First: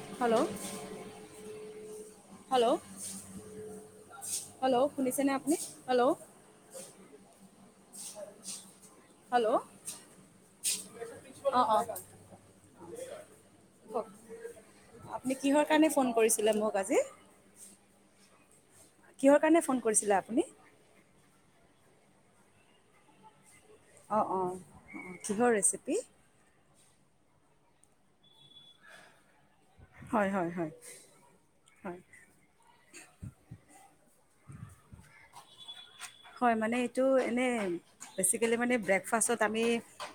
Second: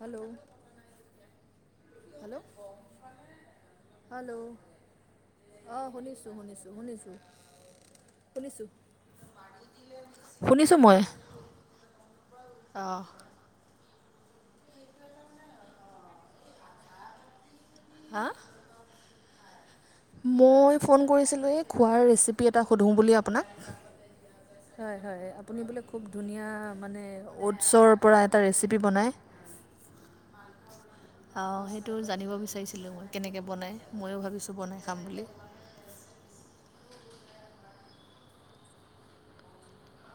Hello hello. Hello hello hello শুনিছেনে আপুনি hello. Hello শুনিছো মই অঁ অঁ আপুনি কিহৰ কাৰণে ফোন কৰিছিলে মোক আজি। হ কিহৰ কাৰণে ফোন কৰিছিলে আপুনি মই ফোন কৰিছিলো এই খোৱাৰ ৰেচিপি এটা সোধোঁ বুলি আপোনাক অঁ অঁ অঁ হয় হয় কিহৰ আপুনি বোলে ৰেচিপি খুব ধুনীয়া মানে অ'টছৰ পৰা এটা ৰেচিপি বনায়। হয় হয় হয় অ সেইটো হয় জানিব বিচাৰিছো। কেনেকৈ বনাই ময়ো ভাবিছোঁ বনাই খাম বুলি। হয় মানে এইটো এনে বেিকেল মানে ব্ৰেকফাষ্ট আমি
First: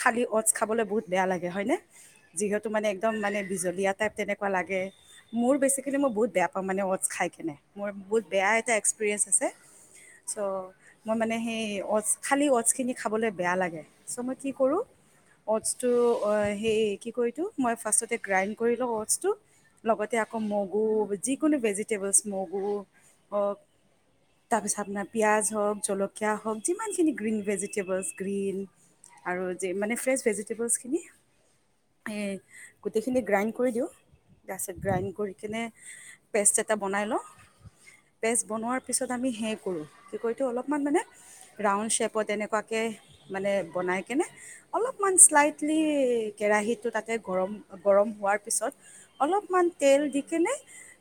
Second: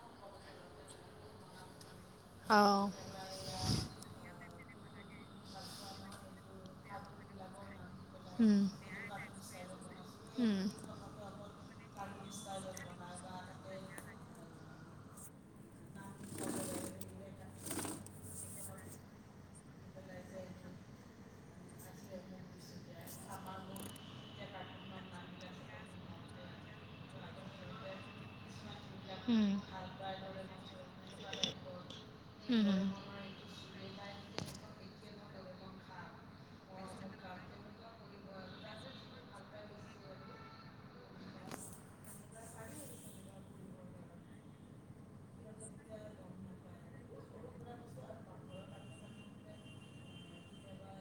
খালি অট খাবলৈ বহুত বেয়া লাগে হয় ন। যিহেতু অঁ মানে একদম মানে বিজলীয়া টাইপ তেনেকুৱা লাগে। মোৰ বেচিকেলি মই বহুত বেয়া পাওঁ মানে, ওচ খাই কেনে? মোৰ বহুত বেয়া হুম এটা এক্সপিৰিয়েঞ্চ আছে ছ'। হুম ম মানে হে‌ অথচ খালি অথচ খিনি খাব লে বেয়া লাগে। কৰো, অথচ টো, কি কয় এইটো ভয় পাছতে গ্ৰাইন কৰি ল ও অথচ টো‌। লগতে যিকোনো ভেজিতেবুলচ মগো, অ পিয়াজ। হওক জলকীয়া হওক যিমানখিনি গ্ৰীণ ভেজিটেবলছ গ্ৰীণ আৰু হুম যে মানে ফ্ৰেছ ভেজিটেবলছখিনি। এ হুম হুম গোটেইখিনি গ্ৰাইন্ড কৰি দিওঁ। তাৰপিছত গ্ৰাইন্ড কৰি কেনে পেষ্ট এটা বনাই লওঁ। পেষ্ট বনোৱাৰ পিছত আমি সেই কৰোঁ, কি কয় টো অলপমান মানে ৰাউণ্ড শ্বেপত এনেকুৱাকে মানে বনাইকেনে, অলপমান শ্লাইটলি কেৰাহীটো তাতে গৰম- গৰম হোৱাৰ পিছত, অলপমান তেল দিকেনে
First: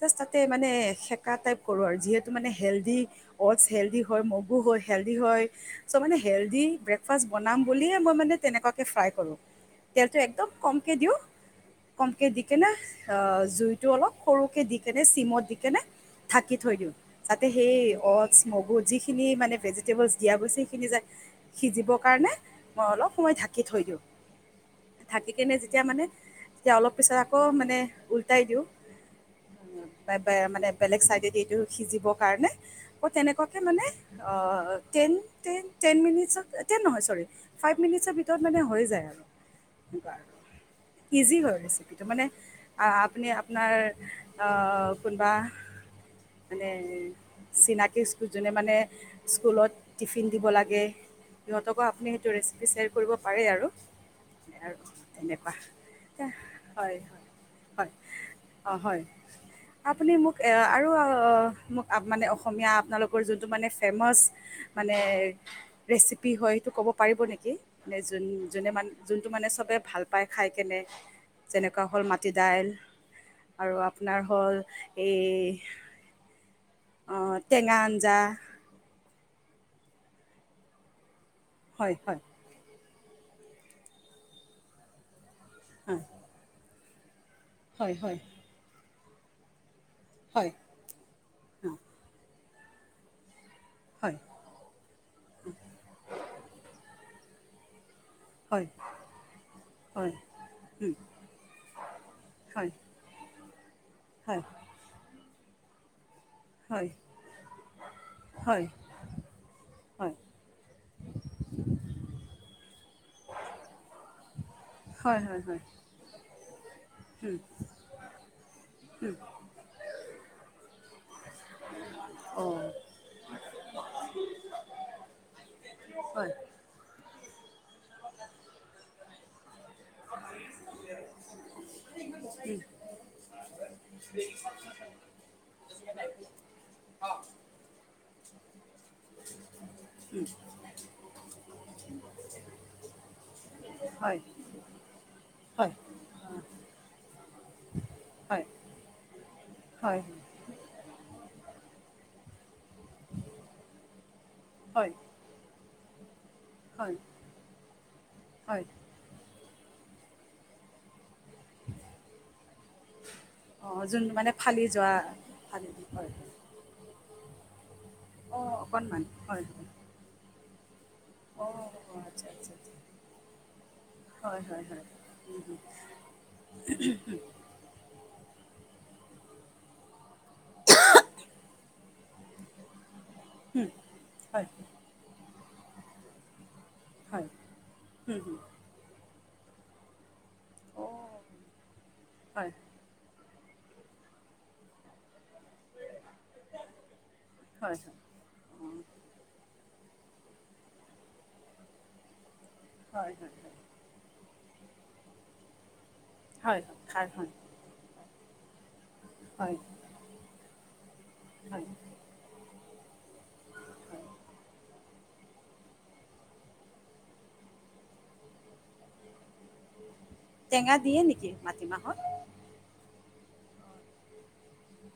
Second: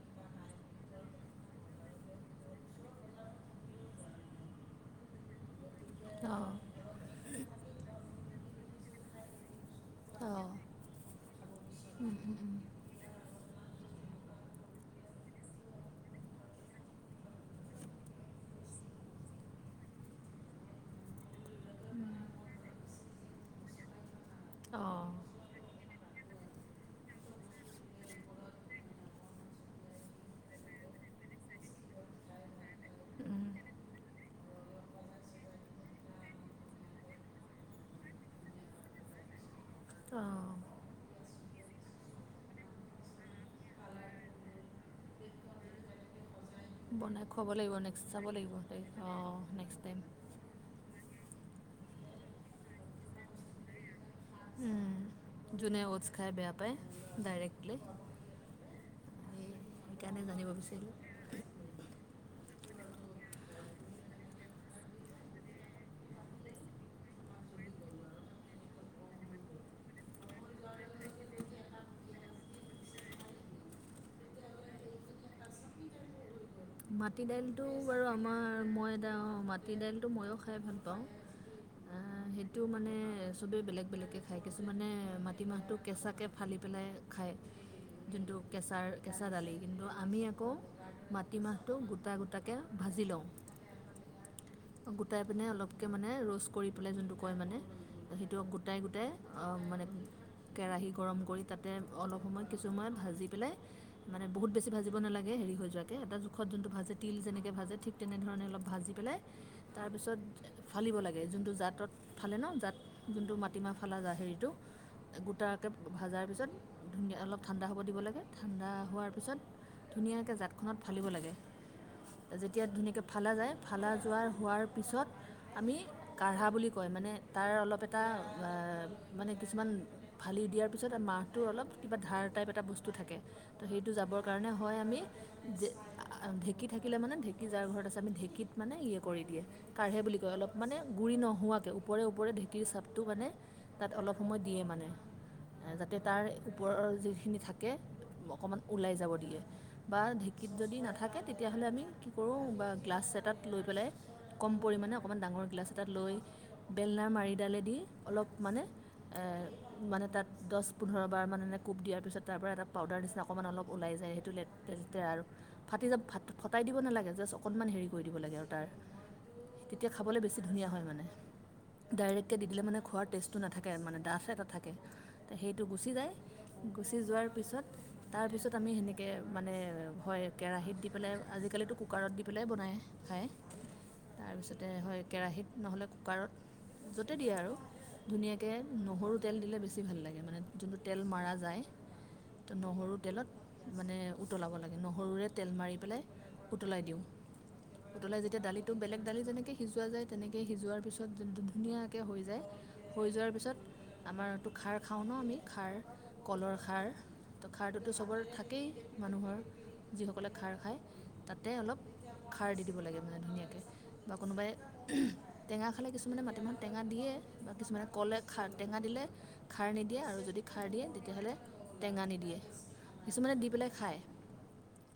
জাষ্ট তাতে মানে সেকা টাইপ কৰোঁ‌ আৰু, যিহেতু মানে হেল্দি- অ'টছ হেল্দি হয়। মগু হয়, হেল্দি হয়। ছো মানে অঁ হেল্দি ব্ৰেকফাষ্ট বনাম বুলিয়ে মই মানে তেনেকুৱাকে ফ্ৰাই কৰোঁ। তেলটো অঁ একদম কমকে দিওঁ। কমকে দিকেনে, অ' জুইটো অলপ সৰুকে দিকেনে, ছিমত দিকেনে ঢাকি থৈ দিওঁ। যাতে সেই অ'টছ, মগু যিখিনি মানে ভেজিটেবলছ দিয়া গৈছে, ‌ সেইখিনি যে সিজিবৰ কাৰণে, মই অলপ সময় ঢাকি থৈ দিওঁ। অঁ ঢাকিকেনে যেতিয়া মানে তেতিয়া অলপ পিছত আকৌ মানে উলটাই দিওঁ। ব- ব- মানে বেলেগ চাইডেদি এইটো সিজিবৰ কাৰণে। আকৌ তেনেকুৱা কে মানে অ'- টেন- টেন- টেন মিনিটছত- টেন নহয় ছৰি, ফাইভ মিনিটছৰ ভিতৰত মানে হৈ যায় আৰু। অঁ ইজি হয়। ৰেছিপিটো মানে অ' আপুনি আপোনাৰ অ' কোনবা মানে বনাই খুৱাব লাগিব চিনাকি নেক্সট চাব দুজনে লাগিব মানে অঁ স্কুলত নেক্সট টাইম টিফিন দিব লাগে। সিহঁতকো আপুনি সেইটো ৰেচিপি শ্বেয়াৰ কৰিব পাৰে আৰু। আৰু তেনেকুৱা। যোনে অ'টছ খাই বেয়া পায় হয় - হয় ডাইৰেক্টলি - হয়। অ' হয়। আপুনি সেইকাৰণে মোক জানিব এয়া- আৰু বিচাৰিলোঁ অ' মোক আপ- মানে অসমীয়া আপোনালোক ৰ যোনটো মানে ফেমাছ, মানে ৰেচিপি হয় সেইটো ক'ব পাৰিব নেকি? নে যোন- যোনে মান- যোনটো মানে চবে ভাল পায় খাইকেনে, যেনেকুৱা হ'ল মাটি দাইল, আৰু আপোনাৰ হ'ল এই মাটি আহ, দাইলটো টেঙা বাৰু আঞ্জা আমাৰ মই এদা অ' মাটি দাইলটো ময়ো খাই ভাল পাওঁ। হয় - হয়। এ চবে বেলেগ - বেলেগকে খায়। কিছুমানে মা টিমাহটো হয় কেঁচাকে ফালি পিনে খায়। হয় হয় যোনটো কেঁচাৰ কেঁচা দালি কিন্ত আমি আকৌ হয় মাটিমাহ অ, গোটা-গোটাকে ভাজি লওঁ। হয় গোটাইপিনে অলপকে মানে ৰোষ্ট কৰি পেলাই, যোনটো কয় মানে সেইটো হয় গোটাই - গোটাই অ' মানে হয় কেৰাহী উম, গৰম কৰি তাতে অলপ সময় কিছু হয় সময় ভাজি পেলাই মানে হয় বহুত বেছি ভাজিব নালাগ কে হেৰি হৈ যোৱাকে, এটা মুখত যোনটো হয় ভাজে তিল যেনেকৈ ভাজে ঠিক তেনেধৰণে অলপ হয় ভাজি পেলাই হয় তাৰপিছত ফালিব লাগে যোনটো জাতত ফালে ন জাত যোনটো মাটিমাহ ফালা জ হেৰিটো হয় হয় হয় গোটাকৈ ভাজাৰ পিছত ধুনীয়া উম, অলপ ঠাণ্ডা হ'ব দিব লাগে ঠাণ্ডা হোৱাৰ পিছত ধুনীয়াকৈ জাতখনত লাগে অ যেতিয়া ধুনীয়াকৈ ফালা যায়, পাৰা যায় হোৱাৰ পাছত আমি হয় কাৰহা বুলি কয় মানে ত অলপ এ মান কিছুমান ফালি দিয়াৰ পিছত মাহটো অলপ কিবা ধাৰ টাইপ উম, এটা বস্তু থাকে তো সেইটো যাবৰ কাৰণে হয় আমি, যে ঢেঁকী থাকিলে মানে ঢেঁকী যাৰ ঘৰত আছে আমি। ঢেঁকিত মানে ইয়ে কৰি দিয়ে কাঢ়ে বুলি কয় অলপ মানে গুৰি নোহোৱাকৈ ওপৰে ওপৰে ঢেঁকীৰ চাপটো মানে তাত অলপ হয় সময় দিয়ে মানে হয় যাতে তাৰ ওপৰৰ যিখিনি থাকে হয় অকণমান ওলাই যাব দিয়ে বা হয় যদি নাথাকে তেতিয়াহ'লে আমি কি কৰোঁ বা গ্লাছ এটাত লৈ পেলাই কম হয় পৰিমাণে অকণমান ডাঙৰ গ্লাছ তালৈ হয় বেলনা মাৰিডালে দি অলপ মানে হয় মানে তাত দহ পোন্ধৰ এাৰানে এে কোপ দিয়াৰ পিছত তাৰৰা এটা পাউাৰ নিচনা অকণমান অলপ অঁ ওলাই যোন যায়েইটো মানে ফালি লেতে যোৱা লেতে আৰু ফালি ফাটি যাব ভ ফটাই দিব নালাগে। অকণমান হেৰি কৰি দিব অ অকণমান হয় বছি ধুনীয়া হয় মানে অঁ আচ্ছা ডাইৰেক্টকে দি আচ্ছা দিলে মানে খোৱাৰ টেষ্টটো নাথাকে মানে ডাঠ আচ্ছা হয় এটা হয় থাকে হয় উম, উম, সেইটো গুচি যায় গুচি যোৱাৰ পিছত তাৰপিছত আমি সেনেকে মানে হয় কেৰাহীত দি পেলাই আজিকালো কুকাৰত দি পেলাই বনায় খায় হয় তাৰপিছতে হয় কেৰাহীত নহ'লে কুকাৰত য'তে হয় দিয়ে আৰু উম, উম, ধুনীয়াকৈ নহৰু তেল দেছি ভাল লাগে মানে যোনটো অঁ তেল মৰা যায় হয় তো নহৰু তেলত মানে উতলাব লাগে লাগে নহৰুৰে তেল মাৰি পেলাই উতলাই দিওঁ হয় হয় অঁ উতলাই যেতিয়া দালিটো বেলেগ দালি যেনেকৈ সিজোৱা যায় তেনেকৈ সিজোৱাৰ পিছত ধুনীয়াকৈ হৈ যায় হৈ হয় যোৱাৰ হয় হয় পিছত আমাৰ খাৰ খাওঁ ন আমি খাৰ কলৰ হয় হয় খাৰ হয় তো খাৰটোতো চবৰ থাকে তাকেই মান হয় যিসকলে খাৰ খায় তাতে হয় হয় অলপ খাৰ দি ল মান ধু কোনো খালে কিছুমানে মাটিমাহত টেঙা দিয়ে বাছুমানে কলে টেঙা দিলে খাৰ নি দিয়ে আৰু যদি খাৰ টেঙা দিয়ে নেকি তেতিয়াহ'লে মাটিমাহত টেঙা নিদিয়ে। কিছুমানে দি পেলাই খায়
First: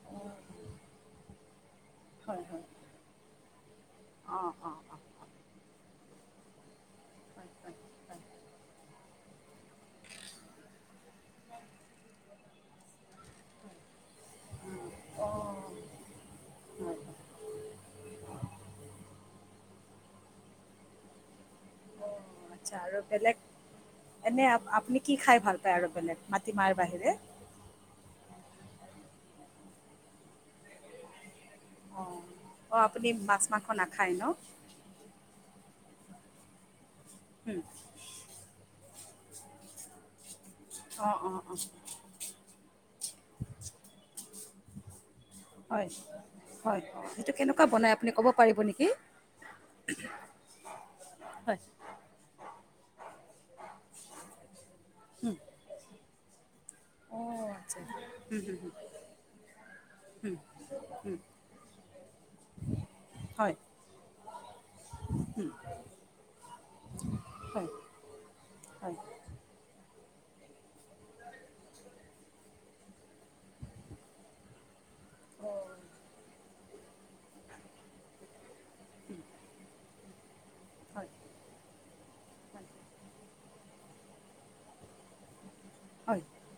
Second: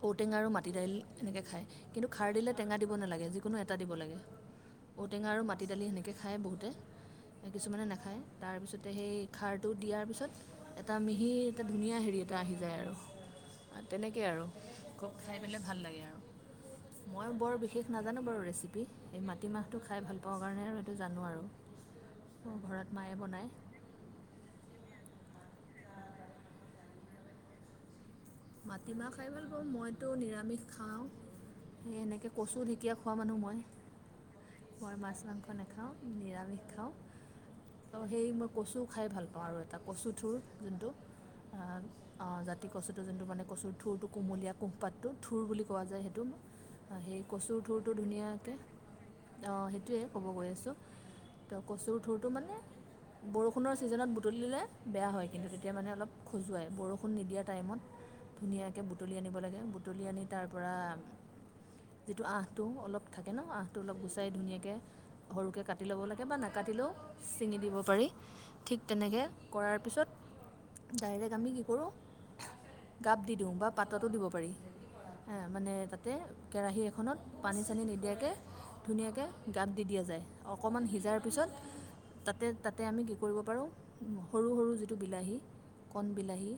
ঔটেঙা আৰু মাটি দাইল এনেকৈ খায় কিন্তু খাৰ হয় দিলে হয় টেঙা দিব নালাগে যিকোনো এটা দিব লাগে অঁ অঁ অঁ ঔটেঙা আৰু মি দালি সেনেকে খায় বহুতে হয় হয় কিছুমানে নাখায় হয় তাৰপিছতে সেই খাৰটো দিয়াৰ পিছত এটা মিহি এটা ধুনীয়া হেৰি এটা আহি যায় আৰু তেনেকেই আৰু খুব অঁ খাই পেলাই ভাল লাগে আৰু হয় হয় অঁ মই বৰ বিশেষ নাজানো বাৰু ৰেচিপি এই মাটিমাহটো খাই ভাল পাওঁ কাৰণে আৰু এইটো জানো আৰু অ আচ্ছা ঘৰত আৰু মায়ে বেলেগ বনায় এনে আপুনি কি খাই ভাল প প আৰু বেলে মাটি মাৰ বাহিৰে। মাটিমাহ খাই বুলি কওঁ মইতো নিৰামিষ খাওঁ সেই অঁ এনেকে কচো অঁ ঢেকীয়া আপুনি খোৱা মানুহ মাছ মই মাংস নাখায় ন মই মাছ মাংস ন খাওঁ নিৰামিষ খাওঁ হুম, অ সেই মই কছো খাই ভাল পাওঁ আৰু এটা কচু থোৰ যোনটো অঁ অঁ অঁ জাতি কচ যোনটো মানে কচুৰ ঢোৰৰটো কুমলীয়া কোহপাতটো। থঠোৰ বুলি কোৱা হয় যায় সেইটো হয় অঁ, সেই সেইটো কচুৰ কেনেকুৱা থুৰটো বনাই আপুনি ক'ব ধুনীয়াকৈ পাৰিব নেকি সেইটোৱেই ক'ব গৈ আছোঁ তো হয় কচুৰ থঠোৰটো মানে বৰষুণৰ ছিজনত বুটলি দিলে বেয়া হয় হুম, কিন্তু তেতিয়া মানে অলপ খোজুৱাই। বৰষুণ নিদিয়াৰ অঁ আচ্ছা টাইমত হুম, হুম, হুম, ধুনীয়াকৈ বুটলি আনিব লাগে বুটলি আনি তাৰ পৰা যিটো আঁঠটো অলপ থাকে ন হয় আঁঠটো অলপ চাই ধুনিয়াকে সৰুকৈ কাটি ল'ব লাগে বা নাকাটিলেও ছিঙি হয় দিব পাৰি ঠিক হয় হয় তেনেকৈ কৰাৰ পিছত ডাইৰেক্ট আমি কি কৰোঁ গাপ দি দিওঁ বা পাততো দিব পাৰি আহ মানে তাতে কেৰাহী এখনত পানী চানী নিদিয়াকৈ ধুনীয়াকৈ গাত দি দিয়া যায় অকণমান হয় সিজাৰ পিছত তাতে তাতে আমি কি কৰিব পাৰোঁ সৰু সৰু যিটো বিলাহী। হয় কণবিলাহী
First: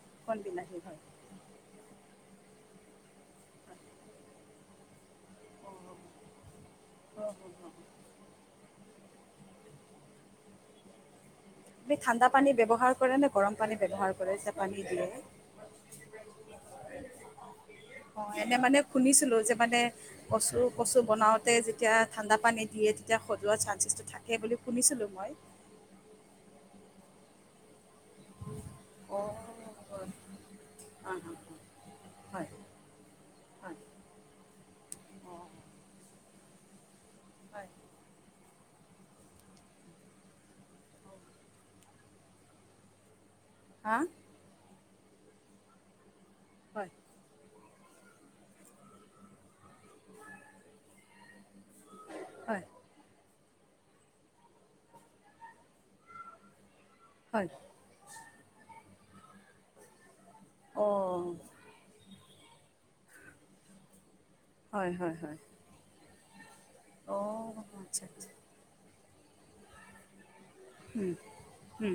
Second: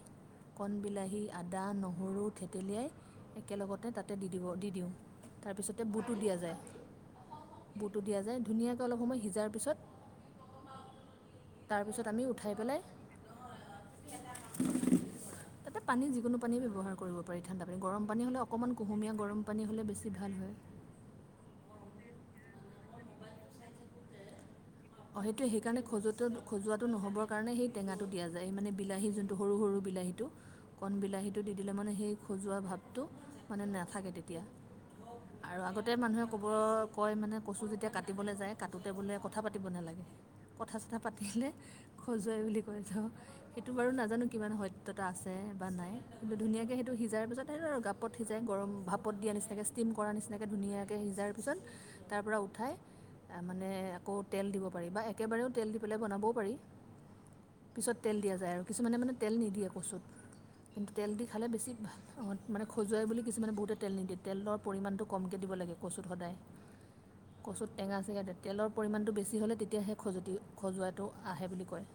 কণ বিলাহী আদা নহৰু থেতেলিয়াই একেলগতে তাতে দি দিব দি দিওঁ তাৰপিছতে বুটটো দিয়া যায়। অঁ, অঁ, অঁ। বুতো দিয়া যায় ধুনীয়া। অলপ সময় সিজাৰ পিছত তাৰপিছত আমি ঠাণ্ডা পানী উঠাই পেলাই ব্যৱহাৰ কৰে নে গৰম পানী ব্যৱহাৰ কৰে যে পানী দিয়ে তাতে পানী যিকোনো পানী ব্যৱহাৰ কৰিব পাৰি, ঠাণ্ডা পানী, গৰম অ পানী, হ'লে এনে অকণমান মানে কুহুমীয়া শুনিছিলো গৰম যে পানী মানে হ'লে বেছি ভাল হয়। কচু কচু বনাওতে যেতিয়া ঠাণ্ডা পানী দিয়ে তেতিয়া খজুৱা চান্ঞ্চেছটো থাকে বুলি শুনিছিলো অ মই সেইটোৱে সেইকাৰণে খজুওৱাত নখ নহ'বৰ কাৰণে সেই টেঙাটো দিয়া যায়, এই মানে বিলাহী অ যোনটো সৰু সৰু বিলাহীটো, কণ বিলাহীটো দি দিলে মানে সেই হয় খজোৱা ভাৱটো মানে নাথাকে তেতিয়া। আৰু আগতে মানুহে ক'ব। কয় মানে কচু যেতিয়া কাটিবলৈ যায় কাটোতে বোলে কথা পাতি পাতিব নালাগে কথা চথা পাতিলে খজুৱাই বুলি কয় ত সেইটো বাৰু অ নাজানো কিমান হয়। ত আছে বা নাই ধুনীয়াকে হয় সিজাৰ পিছত আৰু গাপত সিজাই গৰম ভাপত দিয়া নিচিনাকৈ ষ্টিম কৰ নিচিনাকৈ ধুনীয়াকৈ সিজাৰ পিছত তাৰ পৰা উঠাই মানে আকৌ তেল দিব পাৰি বা একেবাৰেও তেল দি পেলাই বনাবও পাৰি হয় পিছত তেল দিয়া। যায় আৰু কিছুমানে মানে তেল নিদিয়ে কচুত অ কিন্তু তেল দি খালে বেছি ভাল। মানে খজুৱাই বুলি কিছুমানে বহুতে তেল নিদিয়ে তেলৰ হয় হা হয় হয় হয় অ হয় পৰিমাণটো হয় কমকৈ হয় দিব লাগে কচুত সদায় অ কচুত টেঙা আচ্ছা আছেগেয়া আচ্ছা অ তেলৰ পৰিমাণতটো বেছি ছি হ'লে তেতিয়াহে খজতি খজোৱাটো আহে বুলি কয়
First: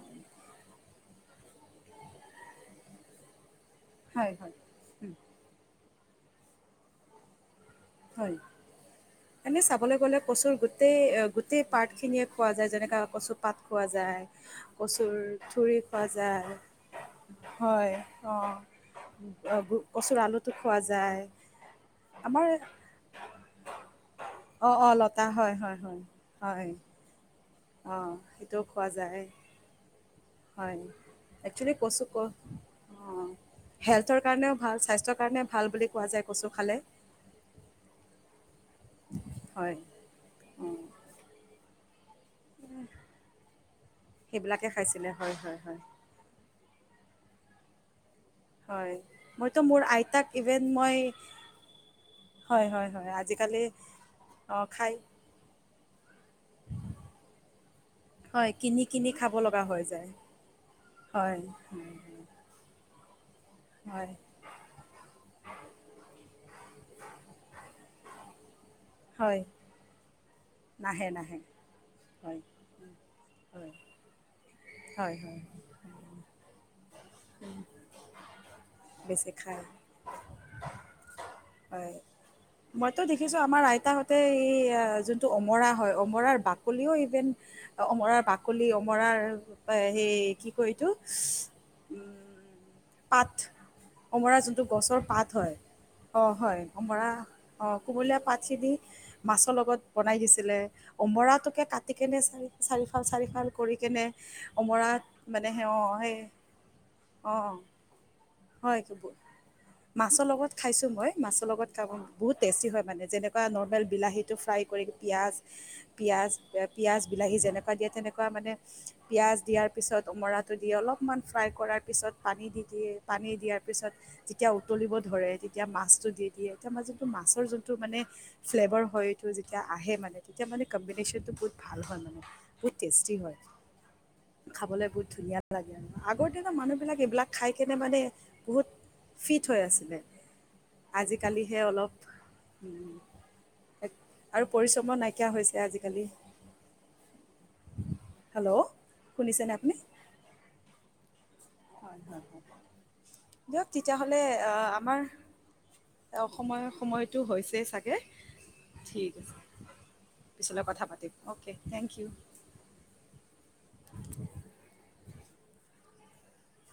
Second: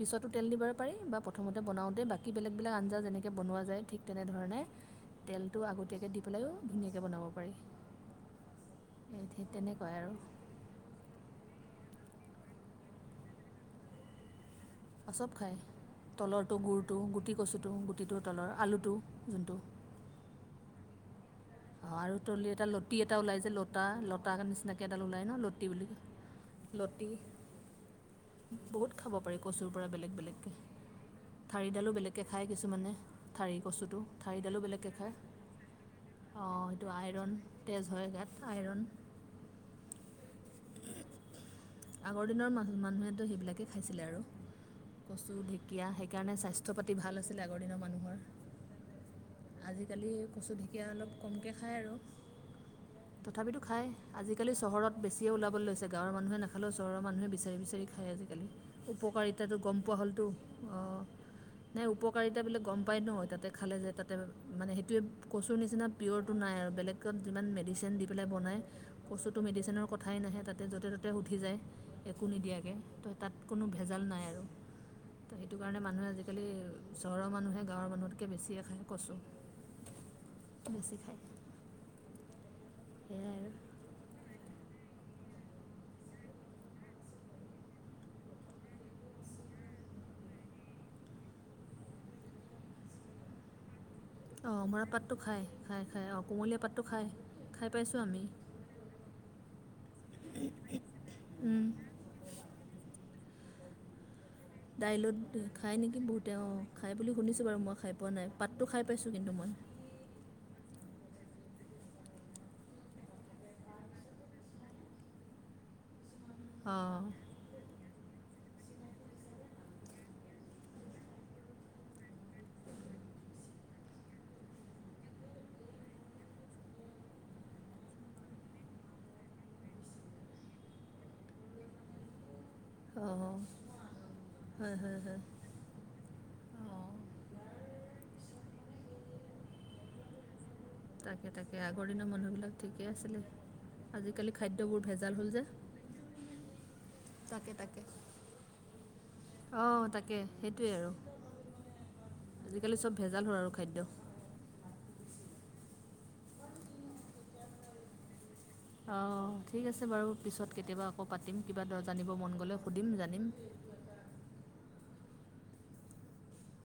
পিছতো তেল নিব পাৰি বা প্ৰথতে বনাওঁতে বী বেগোক আঞ্জা যেনেক বনোৱা যায় ঠিক হয় হয় তেনেধৰণে হুম তেল আগ পেকেট দি পেলাইও ধুনীয়াকৈ বনাব পাৰি হয় এই ঠিক এনেই তেনেকুৱাই চাবলৈ আৰু গ'লে প্ৰচুৰ গোট গোটেই গোটেই পাত খিনিয়ে খোৱা যায় যেনেকা কচু পাত খোৱা যায়। কচুৰ আৰু চব খায় উৰি খোৱা যায় তলৰটো গুৰটো গুটি কচুটো হয় গুটিটো তলৰ অঁ আলুটো কচুৰ আলুটো খোৱা যায়। অ আৰু আমাৰ তলি এটা ল লুটতি এটা ওলাই যে লতা লতাৰ অ অ নিচিনাকৈ এডাল ওলায় লতা ন লতি বুলি কয় লতি অঁ সেইটোও খোৱা বহুত খাব যায়। পাৰি কচুৰ পৰা বেলেগ বেলেগকৈ হয়েল ক ঠাৰিডালো ক বেলেগকৈ খায় কিছুমানে অ ঠাৰি কচুটো হেল্থৰ কাৰণেও ভাল স্বাস্থ্যৰ কাৰণে ভাল বুলি কোৱা যায়। অ কচু খালে এইটো আইৰন তেজ হয় গাত আইৰণ হয় অঁ আগৰ দিনৰ ম মানুহেতো সেইবিলাকেই খাইছিলে আৰু সেইবিলাকে খাইছিলে হয় কচু হয় হয় ঢেঁকীয়া সেইকাৰণে স্বাস্থ্য অৰ্থ পাতি ভাল আছিলে আগ দিনৰ মানুহৰ হয় মইতো মোৰ আজিকালি আইতাকভ কচু ঢেকীয়া মই অলপ কমকৈ খায় আৰু হয় হয় আজিকালি অ খায়। কেতিয়া ওলাব লৈছে গাঁৱৰ মানুহে নাখালেও চহৰৰ মানুহে বিচাৰি বিচাৰি খায় আজিকালি হয় কিনি কিনি খাব উপকাৰিতাটো লগা গম হৈ পোৱা যায় হ'লতো অ হয় নাই উপকাৰিতা বিলাক গম প উপায় নহ ত খালে যে হয় তাতে মানে সেইটোৱে কচুৰ নিচিনা পিয়'ৰটো নাই আৰু বেলেগ ত যিমান মেডিচিন দি পেলাই বনায়। কচুটো হয় মেডিচিনৰ কথাই নাহে তাতে য'তে ত'তে নাহে সুঠি নাহে যায় একো হয় নিদিয়াকৈ তো তাত কোনো হয় ভেজাল নাই আৰু হয় তো হয় সেইটো কাৰণে মানুহে আজিকালি চহৰৰ মানুহে গাঁৱৰ মানুহতকৈ বেছিয়ে খায় কচু বেছি খায় বেছি খায় হয় মইতো সেয়াই দেখিছোঁ আৰু আমাৰ আইতাহঁতে এই যোনটো অমৰা হয় অমৰাৰ বাকলিও ইভেন অমৰাৰ বাকলি অমৰাৰ সেই কি কয় এইটো পাত অমৰা অঁ যোনটো গছৰ পাতটো পাত খায় হয় খায় খায় অঁ অ কোমলীয়া হয় পাতটো খায় অমৰা খাই অ পাইছোঁ কুমলীয়া আমি পাতখিনি মাছৰ লগত বনাই দিছিলে অমৰাটোকে কাটিিকনে চি চাৰিফাল চাৰিফাল কৰি কেনে উ। দাইলত খায় নেকি বহুতে অঁ খাই বুলি শুনিছোঁ অঁ বাৰু মই খাই পোৱা নাই পাতটো খাই পাইছোঁ হয় কিন্তু মই মাছৰ লগত খাইছোঁ মই মাছৰ লগত খা বহুত টেষ্টি হয় মানে যেনেকুৱা নৰ্মেল বিলাহীটো ফ্ৰাই কৰি পিঁয়াজ পিয়য়াজ অঁ পিয়য়াজ বিলাহী যেনেকুৱা দিয়ে তেনেক নো মানে পিঁয়াজ দিয়াৰ পিছত উমৰাটো দিয়ে অলপমান ফ্ৰাই কৰাৰ পিছত পানী দি দিয়ে পানী দিয়াৰ পিছত যেতিয়া উতলিব ধৰে তেতিয়া মাছটো দি দিয়ে এতিয়া ম যোনটো মাছৰ যোনটো মানে ফ্লেভাৰ হয়টো যেতিয়া আহে মানে তেতিয়া মানে কম্বিনেশ্যনটো বহুত ভাল হয় মানে খুব টেষ্টি অঁ হয় হয় খাবলৈ হয় বহুত হয় ধুনীয়া লাগে আৰু আগৰতেো মানুহ অঁ বিিলাক এইবিলাক খাই কেনে মানে বহুত ফিট হৈ আছিলে তাকে তাকে আজিকালিহে আগৰ অলপ দিনৰ মানুহবিলাক ঠিকেই আছিলে আজিকালি আৰু খাদ্যবোৰ পৰিশ্ৰমৰ ভেজাল নাইকিয়া হ'ল যে হৈছে আজিকালি তাকে তাকে। হেল্ল' শুনিছেনে অ আপুনি তাকে সেইটোয়ে। ৰ আৰু দিয়ক খাদ্য তেতিয়া হলে আহ আমাৰ অসময় সময়তটো হৈছেই চাগে ঠিক অঁ আছে ঠিক আছে বাৰু পিছত পিছলৈ কথা কেতিয়াবা আকৌ পাতিম অ'কে কিবা থেংক ইউ জানিব মন গ'লে সুধিম জানিম।